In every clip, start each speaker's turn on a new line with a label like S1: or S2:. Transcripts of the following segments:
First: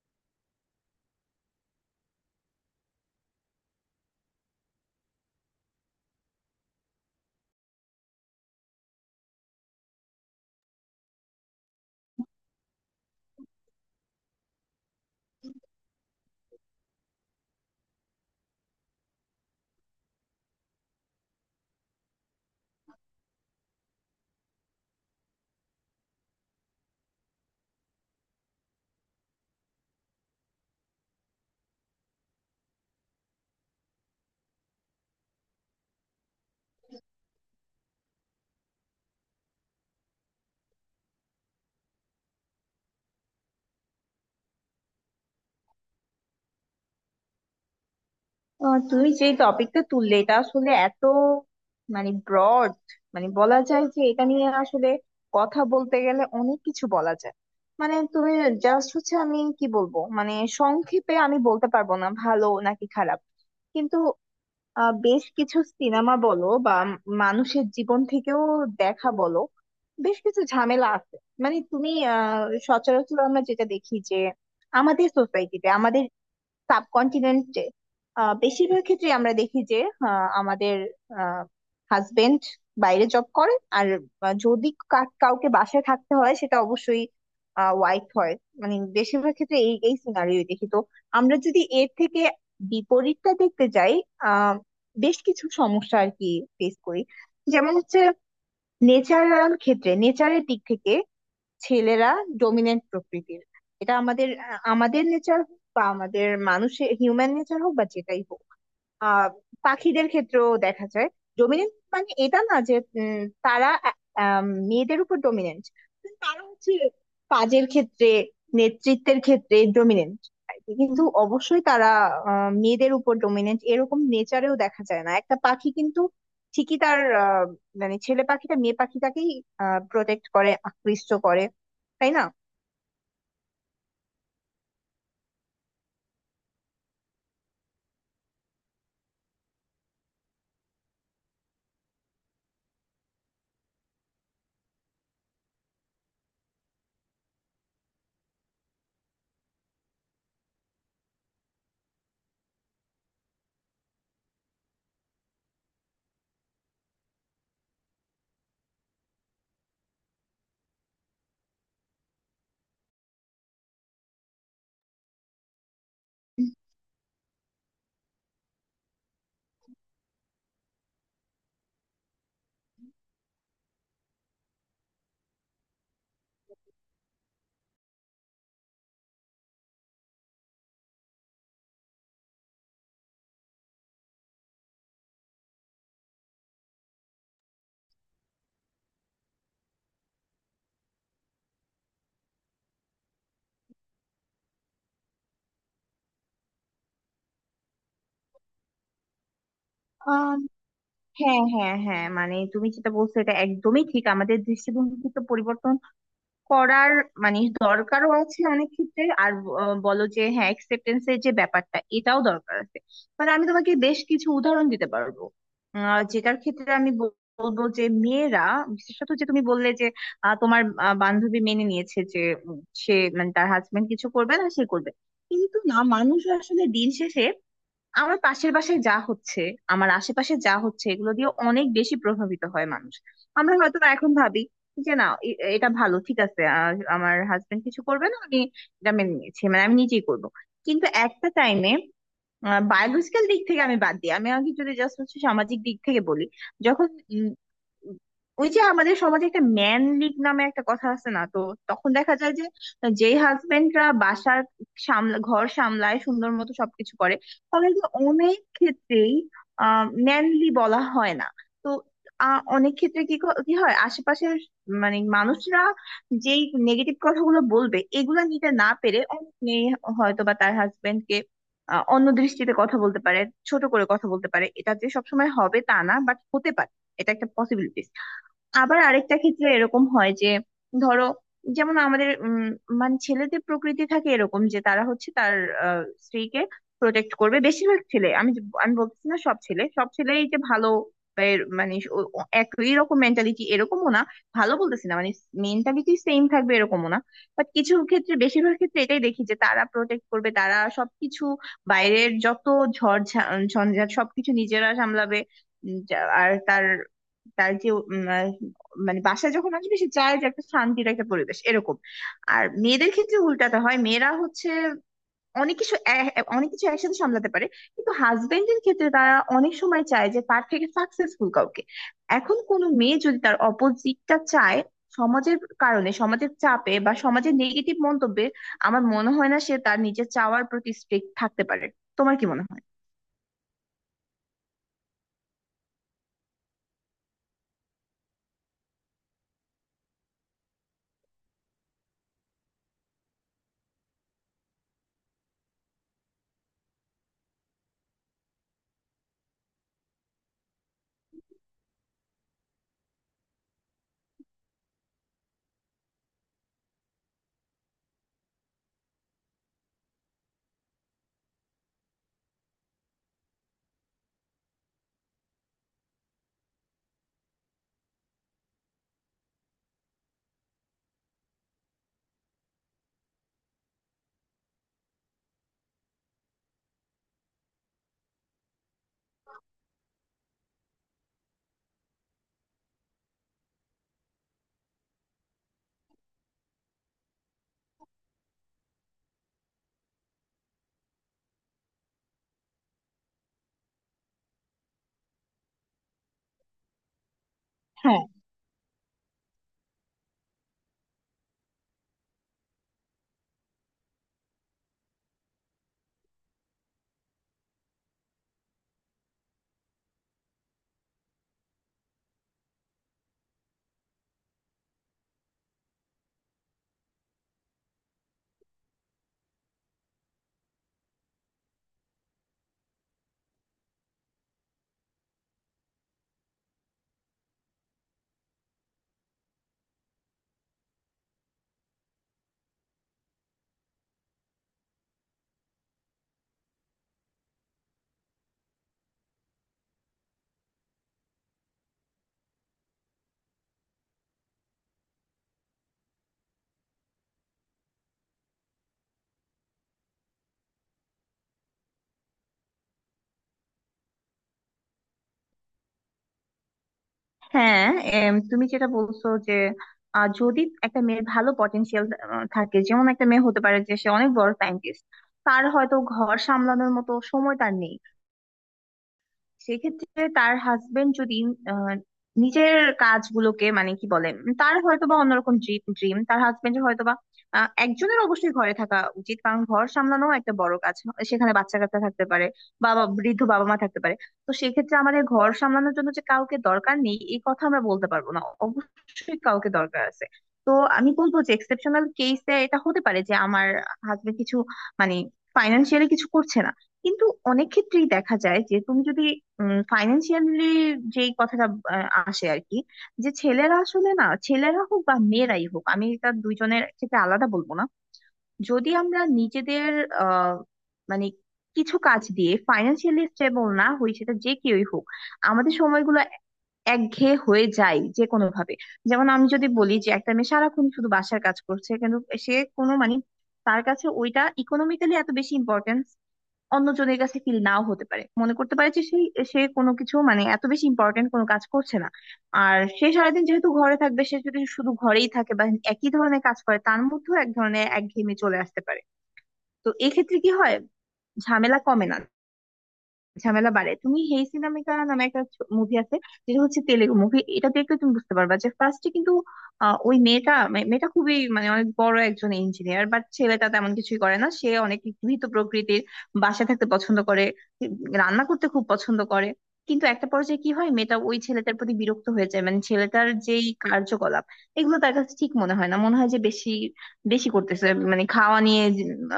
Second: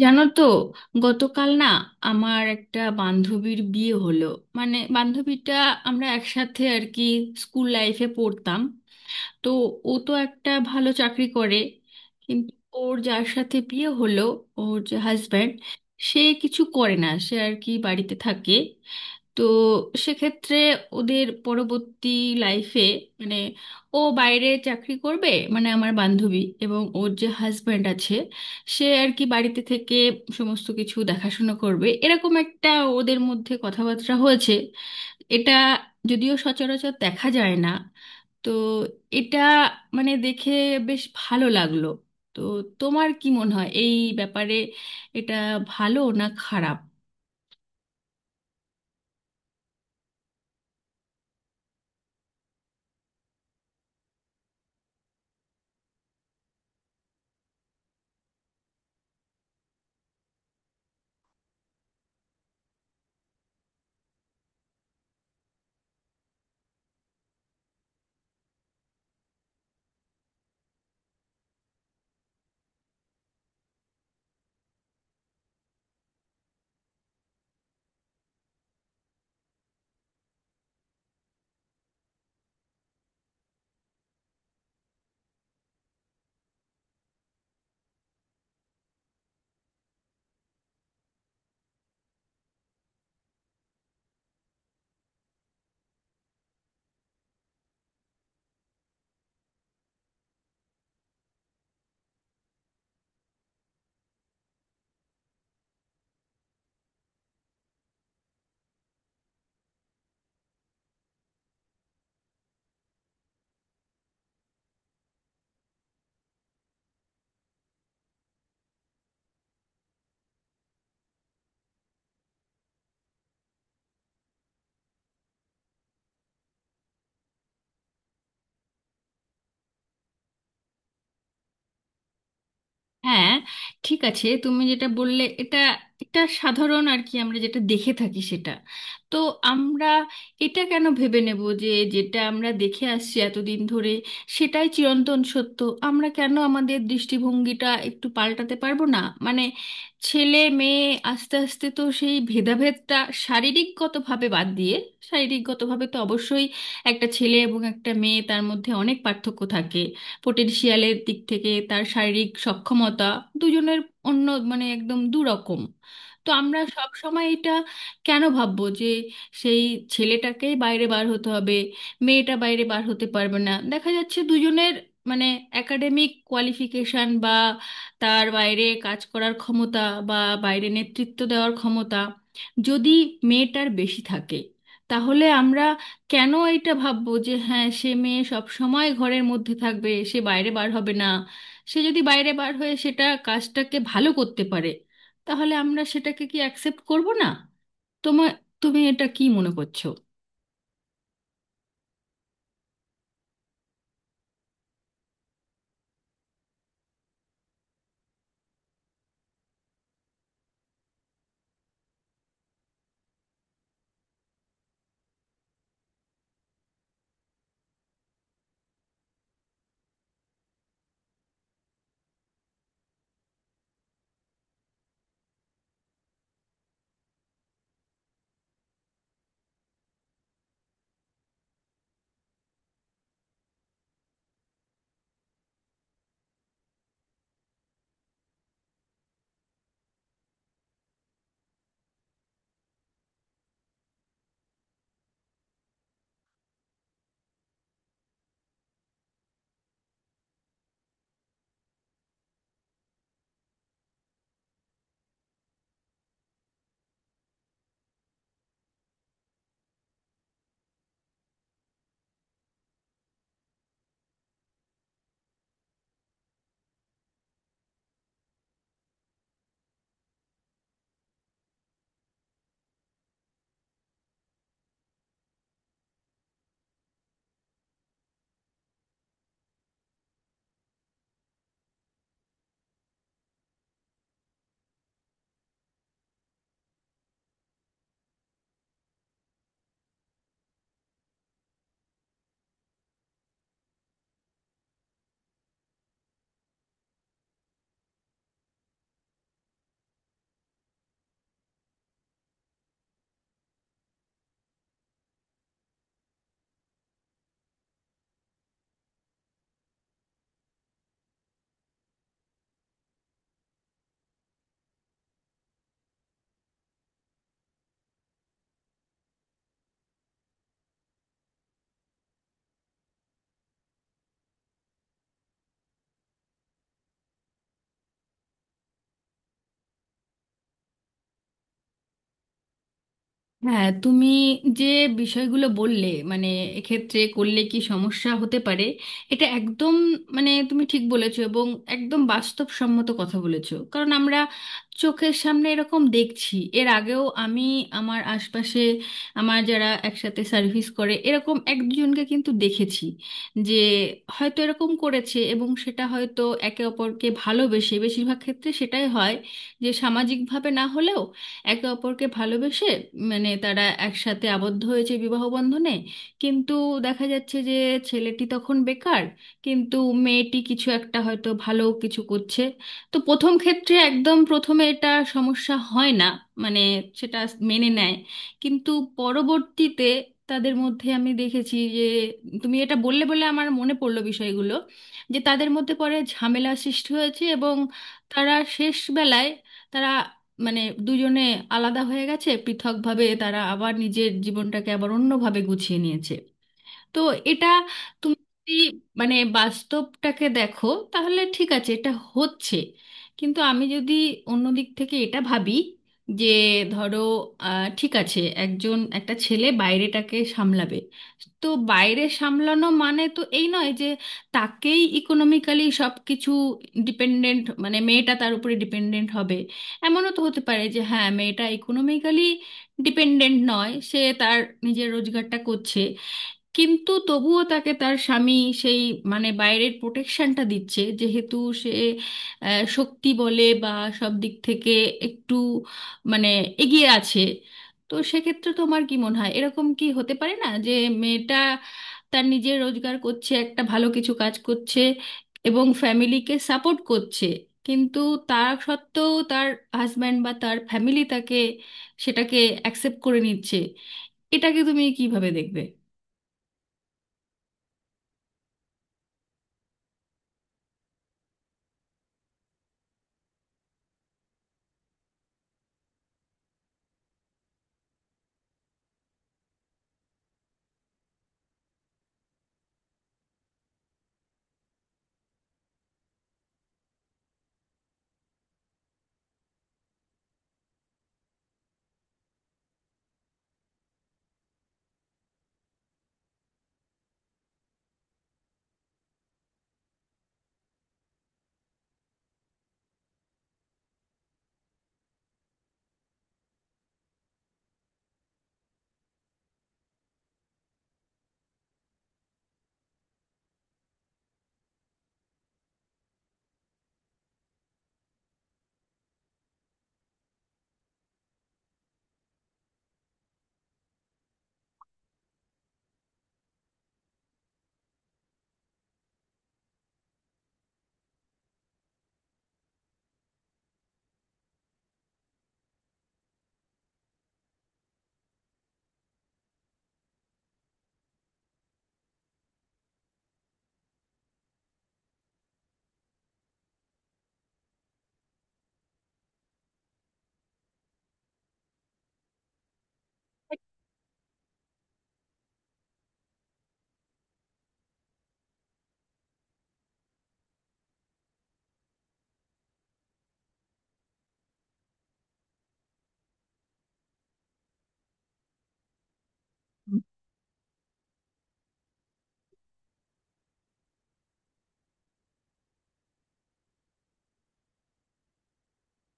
S1: জানো তো? গতকাল না আমার একটা বান্ধবীর বিয়ে হলো। মানে বান্ধবীটা আমরা একসাথে আর কি স্কুল লাইফে পড়তাম। তো ও তো একটা ভালো চাকরি করে, কিন্তু ওর যার সাথে বিয়ে হলো, ওর যে হাজব্যান্ড, সে কিছু করে না, সে আর কি বাড়িতে থাকে। তো সেক্ষেত্রে ওদের পরবর্তী লাইফে মানে ও বাইরে চাকরি করবে, মানে আমার বান্ধবী, এবং ওর যে হাজব্যান্ড আছে, সে আর কি বাড়িতে থেকে সমস্ত কিছু দেখাশোনা করবে, এরকম একটা ওদের মধ্যে কথাবার্তা হয়েছে। এটা যদিও সচরাচর দেখা যায় না। তো এটা মানে দেখে বেশ ভালো লাগলো। তো তোমার কি মনে হয় এই ব্যাপারে, এটা ভালো না খারাপ?
S2: তুমি যে টপিকটা তুললে এটা আসলে এত ব্রড, মানে বলা যায় যে এটা নিয়ে আসলে কথা বলতে গেলে অনেক কিছু বলা যায়। মানে তুমি জাস্ট হচ্ছে আমি কি বলবো, মানে সংক্ষেপে আমি বলতে পারবো না ভালো নাকি খারাপ। কিন্তু বেশ কিছু সিনেমা বলো বা মানুষের জীবন থেকেও দেখা বলো, বেশ কিছু ঝামেলা আছে। মানে তুমি আহ সচরাচর আমরা যেটা দেখি যে আমাদের সোসাইটিতে, আমাদের সাবকন্টিনেন্টে বেশিরভাগ ক্ষেত্রে আমরা দেখি যে আমাদের হাজবেন্ড বাইরে জব করে, আর যদি কাউকে বাসায় থাকতে হয় সেটা অবশ্যই ওয়াইফ হয়। মানে বেশিরভাগ ক্ষেত্রে এই এই সিনারিও দেখি। তো আমরা যদি এর থেকে বিপরীতটা দেখতে যাই, আহ বেশ কিছু সমস্যা আর কি ফেস করি। যেমন হচ্ছে নেচারাল ক্ষেত্রে, নেচারের দিক থেকে ছেলেরা ডমিনেন্ট প্রকৃতির। এটা আমাদের আমাদের নেচার হোক বা আমাদের মানুষের হিউম্যান নেচার হোক বা যেটাই হোক, আহ পাখিদের ক্ষেত্রেও দেখা যায়। ডমিনেন্ট মানে এটা না যে, উম, তারা মেয়েদের উপর ডমিনেন্ট। তারা হচ্ছে কাজের ক্ষেত্রে, নেতৃত্বের ক্ষেত্রে ডমিনেন্ট। কিন্তু অবশ্যই তারা মেয়েদের উপর ডমিনেন্ট এরকম নেচারেও দেখা যায় না, একটা পাখি কিন্তু ঠিকই তার মানে ছেলে পাখিটা মেয়ে পাখিটাকেই প্রোটেক্ট করে, আকৃষ্ট করে, তাই না?
S1: হ্যাঁ, ঠিক আছে, তুমি যেটা বললে এটা এটা সাধারণ আর কি, আমরা যেটা দেখে থাকি সেটা। তো আমরা এটা কেন ভেবে নেব যে যেটা আমরা দেখে আসছি এতদিন ধরে সেটাই চিরন্তন সত্য? আমরা কেন আমাদের দৃষ্টিভঙ্গিটা একটু পাল্টাতে পারবো না? মানে ছেলে মেয়ে আস্তে আস্তে তো সেই ভেদাভেদটা শারীরিকগতভাবে বাদ দিয়ে, শারীরিকগতভাবে তো অবশ্যই একটা ছেলে এবং একটা মেয়ে তার মধ্যে অনেক পার্থক্য থাকে। পোটেনশিয়ালের দিক থেকে তার শারীরিক সক্ষমতা দুজনের অন্য, মানে একদম দুরকম। তো আমরা সব সময় এটা কেন ভাববো যে সেই ছেলেটাকেই বাইরে বার হতে হবে, মেয়েটা বাইরে বার হতে পারবে না? দেখা যাচ্ছে দুজনের মানে একাডেমিক কোয়ালিফিকেশন বা তার বাইরে কাজ করার ক্ষমতা বা বাইরে নেতৃত্ব দেওয়ার ক্ষমতা যদি মেয়েটার বেশি থাকে, তাহলে আমরা কেন এইটা ভাববো যে হ্যাঁ, সে মেয়ে সব সময় ঘরের মধ্যে থাকবে, সে বাইরে বার হবে না? সে যদি বাইরে বার হয়ে সেটা কাজটাকে ভালো করতে পারে, তাহলে আমরা সেটাকে কি অ্যাকসেপ্ট করব না? তোমার, তুমি এটা কি মনে করছো?
S2: আম, হ্যাঁ, হ্যাঁ, হ্যাঁ, মানে তুমি যেটা বলছো এটা একদমই ঠিক, আমাদের দৃষ্টিভঙ্গি তো পরিবর্তন করার মানে দরকারও আছে অনেক ক্ষেত্রে। আর ব- আহ বলো যে হ্যাঁ, অ্যাকসেপ্টেন্স এর যে ব্যাপারটা, এটাও দরকার আছে। মানে আমি তোমাকে বেশ কিছু উদাহরণ দিতে পারবো যেটার ক্ষেত্রে আমি বলবো যে মেয়েরা, বিশেষত যে তুমি বললে যে তোমার বান্ধবী মেনে নিয়েছে যে সে মানে তার হাজবেন্ড কিছু করবে না, সে করবে। কিন্তু না, মানুষ আসলে দিন শেষে আমার পাশের বাসায় যা হচ্ছে, আমার আশেপাশে যা হচ্ছে এগুলো দিয়ে অনেক বেশি প্রভাবিত হয় মানুষ। আমরা হয়তো বা এখন ভাবি যে না এটা ভালো, ঠিক আছে, আমার হাজবেন্ড কিছু করবে না, আমি এটা মেনে নিয়েছি, মানে আমি নিজেই করব। কিন্তু একটা টাইমে বায়োলজিক্যাল দিক থেকে আমি বাদ দিই, আমি আগে যদি জাস্ট হচ্ছে সামাজিক দিক থেকে বলি, যখন উম, ওই যে আমাদের সমাজে একটা ম্যান লিগ নামে একটা কথা আছে না, তো তখন দেখা যায় যে যে হাজবেন্ডরা বাসার সামলা, ঘর সামলায়, সুন্দর মতো সবকিছু করে, তাদেরকে অনেক ক্ষেত্রেই ম্যানলি বলা হয় না। তো অনেক ক্ষেত্রে কি কি হয়, আশেপাশের মানে মানুষরা যেই নেগেটিভ কথাগুলো বলবে এগুলো নিতে না পেরে অনেক মেয়ে হয়তো বা তার হাজবেন্ডকে অন্য দৃষ্টিতে কথা বলতে পারে, ছোট করে কথা বলতে পারে। এটা যে সবসময় হবে তা না, বাট হতে পারে, এটা একটা পসিবিলিটিস। আবার আরেকটা ক্ষেত্রে এরকম হয় যে, ধরো, যেমন আমাদের মানে ছেলেদের প্রকৃতি থাকে এরকম যে তারা হচ্ছে তার আহ, স্ত্রীকে প্রোটেক্ট করবে। বেশিরভাগ ছেলে, আমি আমি বলছি না সব ছেলে, সব ছেলেই যে ভালো বা মানে ও একই রকম মেন্টালিটি এরকমও না, ভালো বলতেছি না মানে মেন্টালিটি সেম থাকবে এরকমও না। বাট কিছু ক্ষেত্রে, বেশিরভাগ ক্ষেত্রে এটাই দেখি যে তারা প্রোটেক্ট করবে, তারা সবকিছু বাইরের যত ঝড় ঝঞ্ঝাট সবকিছু নিজেরা সামলাবে। আর তার, তার যে মানে বাসায় যখন আসবে সে চায় যে একটা শান্তির একটা পরিবেশ এরকম। আর মেয়েদের ক্ষেত্রে উল্টাটা হয়, মেয়েরা হচ্ছে অনেক কিছু অনেক কিছু একসাথে সামলাতে পারে। কিন্তু হাজবেন্ডের ক্ষেত্রে তারা অনেক সময় চায় যে তার থেকে সাকসেসফুল কাউকে। এখন কোনো মেয়ে যদি তার অপোজিটটা চায়, সমাজের কারণে, সমাজের চাপে বা সমাজের নেগেটিভ মন্তব্যে আমার মনে হয় না সে তার নিজের চাওয়ার প্রতি স্ট্রিক্ট থাকতে পারে। তোমার কি মনে
S1: হ্যাঁ, তুমি যে বিষয়গুলো বললে, মানে এক্ষেত্রে করলে কি সমস্যা হতে পারে, এটা একদম মানে তুমি ঠিক বলেছো, এবং একদম বাস্তবসম্মত কথা বলেছো, কারণ আমরা চোখের সামনে এরকম দেখছি। এর আগেও আমি আমার আশপাশে আমার যারা একসাথে সার্ভিস করে এরকম এক দুজনকে কিন্তু দেখেছি যে হয়তো এরকম করেছে, এবং সেটা হয়তো একে অপরকে ভালোবেসে, বেশিরভাগ ক্ষেত্রে সেটাই হয় যে সামাজিকভাবে না হলেও একে অপরকে ভালোবেসে মানে তারা একসাথে আবদ্ধ হয়েছে বিবাহ বন্ধনে। কিন্তু দেখা যাচ্ছে যে ছেলেটি তখন বেকার, কিন্তু মেয়েটি কিছু একটা হয়তো ভালো কিছু করছে। তো প্রথম ক্ষেত্রে একদম প্রথমে এটা সমস্যা হয় না, মানে সেটা মেনে নেয়। কিন্তু পরবর্তীতে তাদের মধ্যে আমি দেখেছি যে, তুমি এটা বললে বলে আমার মনে পড়লো বিষয়গুলো, যে তাদের মধ্যে পরে ঝামেলা সৃষ্টি হয়েছে, এবং তারা শেষ বেলায় তারা মানে দুজনে আলাদা হয়ে গেছে, পৃথকভাবে তারা আবার নিজের জীবনটাকে আবার অন্যভাবে গুছিয়ে নিয়েছে। তো এটা
S2: হয়?
S1: তুমি যদি মানে বাস্তবটাকে দেখো, তাহলে ঠিক আছে এটা হচ্ছে। কিন্তু আমি যদি অন্য দিক থেকে এটা ভাবি যে, ধরো, ঠিক আছে একজন, একটা ছেলে বাইরেটাকে সামলাবে, তো বাইরে সামলানো মানে তো এই নয় যে তাকেই ইকোনমিক্যালি সব কিছু ডিপেন্ডেন্ট, মানে মেয়েটা তার উপরে ডিপেন্ডেন্ট হবে। এমনও তো হতে পারে যে হ্যাঁ, মেয়েটা ইকোনমিক্যালি ডিপেন্ডেন্ট নয়, সে তার নিজের রোজগারটা করছে, কিন্তু তবুও তাকে তার স্বামী সেই মানে বাইরের প্রোটেকশনটা দিচ্ছে, যেহেতু সে শক্তি বলে বা সব দিক থেকে একটু মানে এগিয়ে আছে। তো সেক্ষেত্রে তোমার কি মনে হয়, এরকম কি হতে পারে না যে মেয়েটা তার নিজের রোজগার করছে, একটা ভালো কিছু কাজ করছে, এবং ফ্যামিলিকে সাপোর্ট করছে, কিন্তু তার সত্ত্বেও তার হাজব্যান্ড বা তার ফ্যামিলি তাকে সেটাকে অ্যাকসেপ্ট করে নিচ্ছে? এটাকে তুমি কিভাবে দেখবে?
S2: হ্যাঁ, তুমি যেটা বলছো যে যদি একটা মেয়ের ভালো পটেনশিয়াল থাকে, যেমন একটা মেয়ে হতে পারে যে সে অনেক বড় সায়েন্টিস্ট, তার হয়তো ঘর সামলানোর মতো সময় তার নেই। সেক্ষেত্রে তার হাজবেন্ড যদি আহ, নিজের কাজগুলোকে, মানে কি বলে, তার হয়তোবা অন্যরকম ড্রিম, তার হাজবেন্ডের হয়তোবা, একজনের অবশ্যই ঘরে থাকা উচিত কারণ ঘর সামলানো একটা বড় কাজ। সেখানে বাচ্চা কাচ্চা থাকতে পারে, বাবা, বৃদ্ধ বাবা মা থাকতে পারে। তো সেক্ষেত্রে আমাদের ঘর সামলানোর জন্য যে কাউকে দরকার নেই এই কথা আমরা বলতে পারবো না, অবশ্যই কাউকে দরকার আছে। তো আমি বলবো যে এক্সেপশনাল কেসে এটা হতে পারে যে আমার হাজবেন্ড কিছু, মানে ফাইনান্সিয়ালি কিছু করছে না। কিন্তু অনেক ক্ষেত্রেই দেখা যায় যে তুমি যদি ফাইন্যান্সিয়ালি, যেই কথাটা আসে আর কি, যে ছেলেরা আসলে না, ছেলেরা হোক বা মেয়েরাই হোক আমি এটা দুইজনের ক্ষেত্রে আলাদা বলবো না, যদি আমরা নিজেদের আহ মানে কিছু কাজ দিয়ে ফাইন্যান্সিয়ালি স্টেবল না হই, সেটা যে কেউই হোক, আমাদের সময়গুলো একঘেয়ে হয়ে যায় যে কোনো ভাবে। যেমন আমি যদি বলি যে একটা মেয়ে সারাক্ষণ শুধু বাসার কাজ করছে, কিন্তু সে কোনো মানে তার কাছে ওইটা ইকোনমিক্যালি এত বেশি ইম্পর্টেন্স অন্যজনের কাছে ফিল নাও হতে পারে, মনে করতে পারে যে সেই, সে কোনো কিছু মানে এত বেশি ইম্পর্টেন্ট কোনো কাজ করছে না। আর সে সারাদিন যেহেতু ঘরে থাকবে, সে যদি শুধু ঘরেই থাকে বা একই ধরনের কাজ করে তার মধ্যেও এক ধরনের একঘেয়েমি চলে আসতে পারে। তো এক্ষেত্রে কি হয়, ঝামেলা কমে না, ঝামেলা বাড়ে। তুমি হেই সিনামিকা নামে একটা মুভি আছে, যেটা হচ্ছে তেলেগু মুভি, এটা দেখলে তুমি বুঝতে পারবা যে ফার্স্টে কিন্তু ওই মেয়েটা, মেয়েটা খুবই মানে অনেক বড় একজন ইঞ্জিনিয়ার, বাট ছেলেটা তেমন কিছুই করে না, সে অনেক গৃহীত প্রকৃতির, বাসায় থাকতে পছন্দ করে, রান্না করতে খুব পছন্দ করে। কিন্তু একটা পর্যায়ে কি হয়, মেয়েটা ওই ছেলেটার প্রতি বিরক্ত হয়ে যায়, মানে ছেলেটার যেই কার্যকলাপ এগুলো তার কাছে ঠিক মনে হয় না, মনে হয় যে বেশি বেশি করতেছে, মানে খাওয়া নিয়ে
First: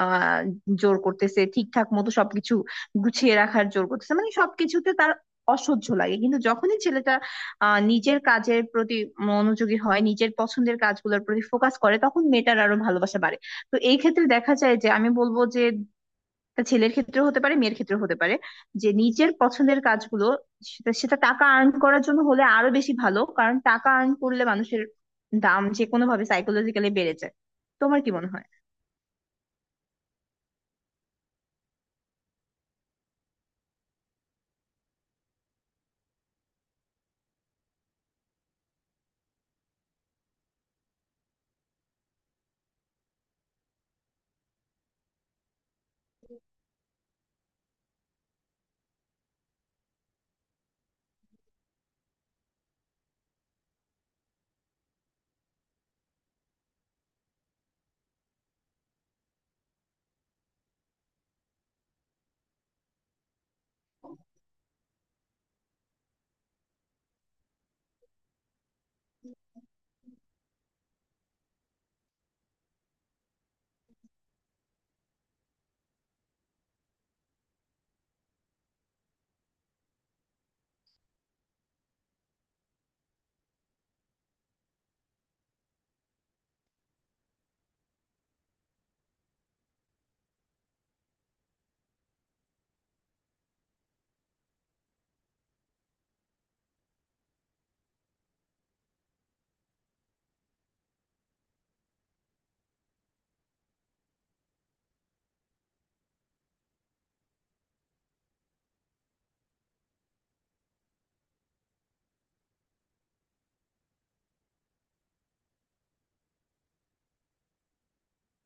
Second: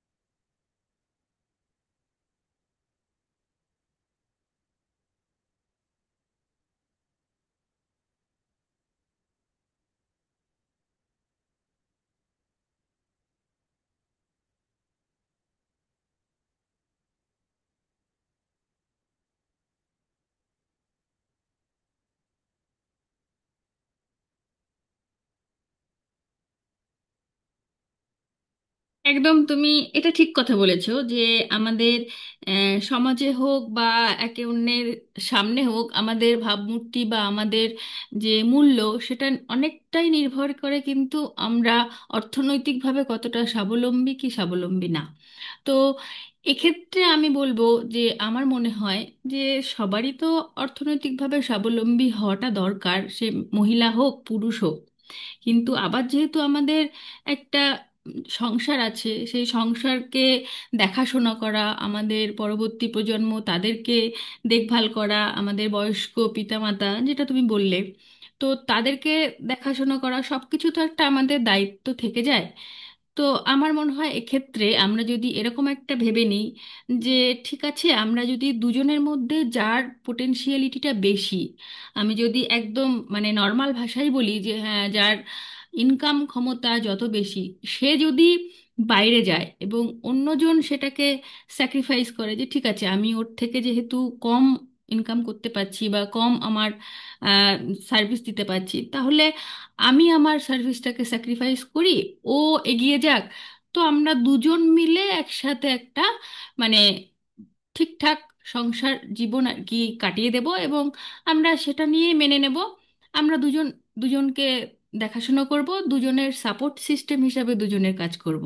S2: আহ জোর করতেছে, ঠিকঠাক মতো সবকিছু গুছিয়ে রাখার জোর করতেছে, মানে সবকিছুতে তার অসহ্য লাগে। কিন্তু যখনই ছেলেটা নিজের কাজের প্রতি মনোযোগী হয়, নিজের পছন্দের কাজগুলোর প্রতি ফোকাস করে, তখন মেয়েটার আরো ভালোবাসা বাড়ে। তো এই ক্ষেত্রে দেখা যায় যে আমি বলবো যে তা ছেলের ক্ষেত্রেও হতে পারে, মেয়ের ক্ষেত্রেও হতে পারে, যে নিজের পছন্দের কাজগুলো সেটা সেটা টাকা আর্ন করার জন্য হলে আরো বেশি ভালো, কারণ টাকা আর্ন করলে মানুষের দাম যে কোনো ভাবে সাইকোলজিক্যালি বেড়ে যায়। তোমার কি মনে হয়?
S1: একদম, তুমি এটা ঠিক কথা বলেছো যে আমাদের সমাজে হোক বা একে অন্যের সামনে হোক, আমাদের ভাবমূর্তি বা আমাদের যে মূল্য সেটা অনেকটাই নির্ভর করে কিন্তু আমরা অর্থনৈতিকভাবে কতটা স্বাবলম্বী কি স্বাবলম্বী না। তো এক্ষেত্রে আমি বলবো যে, আমার মনে হয় যে সবারই তো অর্থনৈতিকভাবে স্বাবলম্বী হওয়াটা দরকার, সে মহিলা হোক পুরুষ হোক। কিন্তু আবার যেহেতু আমাদের একটা সংসার আছে, সেই সংসারকে দেখাশোনা করা, আমাদের পরবর্তী প্রজন্ম তাদেরকে দেখভাল করা, আমাদের বয়স্ক পিতামাতা, যেটা তুমি বললে, তো তাদেরকে দেখাশোনা করা, সব কিছু তো একটা আমাদের দায়িত্ব থেকে যায়। তো আমার মনে হয় এক্ষেত্রে আমরা যদি এরকম একটা ভেবে নিই যে, ঠিক আছে আমরা যদি দুজনের মধ্যে যার পোটেনশিয়ালিটিটা বেশি, আমি যদি একদম মানে নর্মাল ভাষায় বলি যে হ্যাঁ, যার ইনকাম ক্ষমতা যত বেশি, সে যদি বাইরে যায় এবং অন্যজন সেটাকে স্যাক্রিফাইস করে যে ঠিক আছে আমি ওর থেকে যেহেতু কম ইনকাম করতে পারছি বা কম আমার সার্ভিস দিতে পারছি, তাহলে আমি আমার সার্ভিসটাকে স্যাক্রিফাইস করি, ও এগিয়ে যাক। তো আমরা দুজন মিলে একসাথে একটা মানে ঠিকঠাক সংসার জীবন আর কি কাটিয়ে দেব, এবং আমরা সেটা নিয়ে মেনে নেব, আমরা দুজন দুজনকে দেখাশোনা করব, দুজনের সাপোর্ট সিস্টেম হিসাবে দুজনের কাজ করব।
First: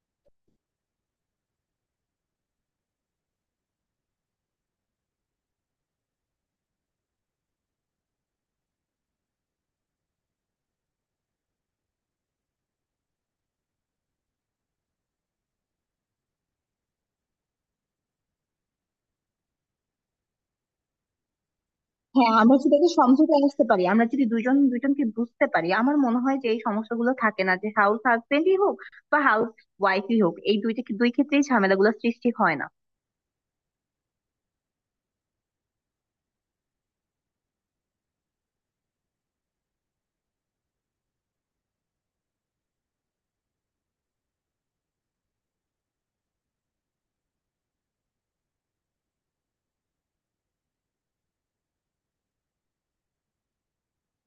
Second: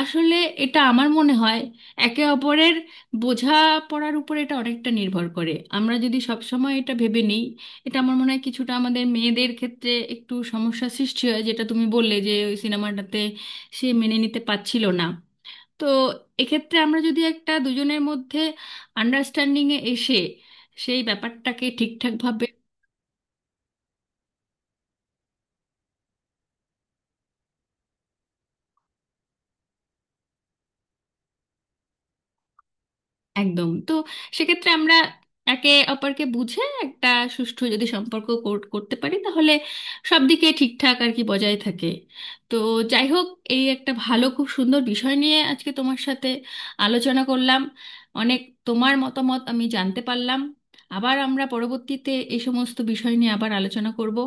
S1: আসলে এটা আমার মনে হয় একে অপরের বোঝা পড়ার উপর এটা অনেকটা নির্ভর করে। আমরা যদি সব সময় এটা ভেবে নিই, এটা আমার মনে হয় কিছুটা আমাদের মেয়েদের ক্ষেত্রে একটু সমস্যা সৃষ্টি হয়, যেটা তুমি বললে যে ওই সিনেমাটাতে সে মেনে নিতে পারছিল না। তো এক্ষেত্রে আমরা যদি একটা দুজনের মধ্যে আন্ডারস্ট্যান্ডিং এ এসে সেই ব্যাপারটাকে ঠিকঠাক
S2: হ্যাঁ,
S1: ভাবে
S2: আমরা যদি একটা সমঝোতায় আসতে পারি, আমরা যদি দুজন দুজনকে বুঝতে পারি, আমার মনে হয় যে এই সমস্যাগুলো থাকে না, যে হাউস হাজবেন্ডই হোক বা হাউস ওয়াইফই হোক, এই দুইটা দুই ক্ষেত্রেই ঝামেলাগুলো সৃষ্টি হয় না।
S1: একদম, তো সেক্ষেত্রে আমরা একে অপরকে বুঝে একটা সুষ্ঠু যদি সম্পর্ক করতে পারি, তাহলে সব দিকে ঠিকঠাক আর কি বজায় থাকে। তো যাই হোক, এই একটা ভালো খুব সুন্দর বিষয় নিয়ে আজকে তোমার সাথে আলোচনা করলাম, অনেক তোমার মতামত আমি জানতে পারলাম। আবার আমরা পরবর্তীতে এই সমস্ত বিষয় নিয়ে আবার আলোচনা করব।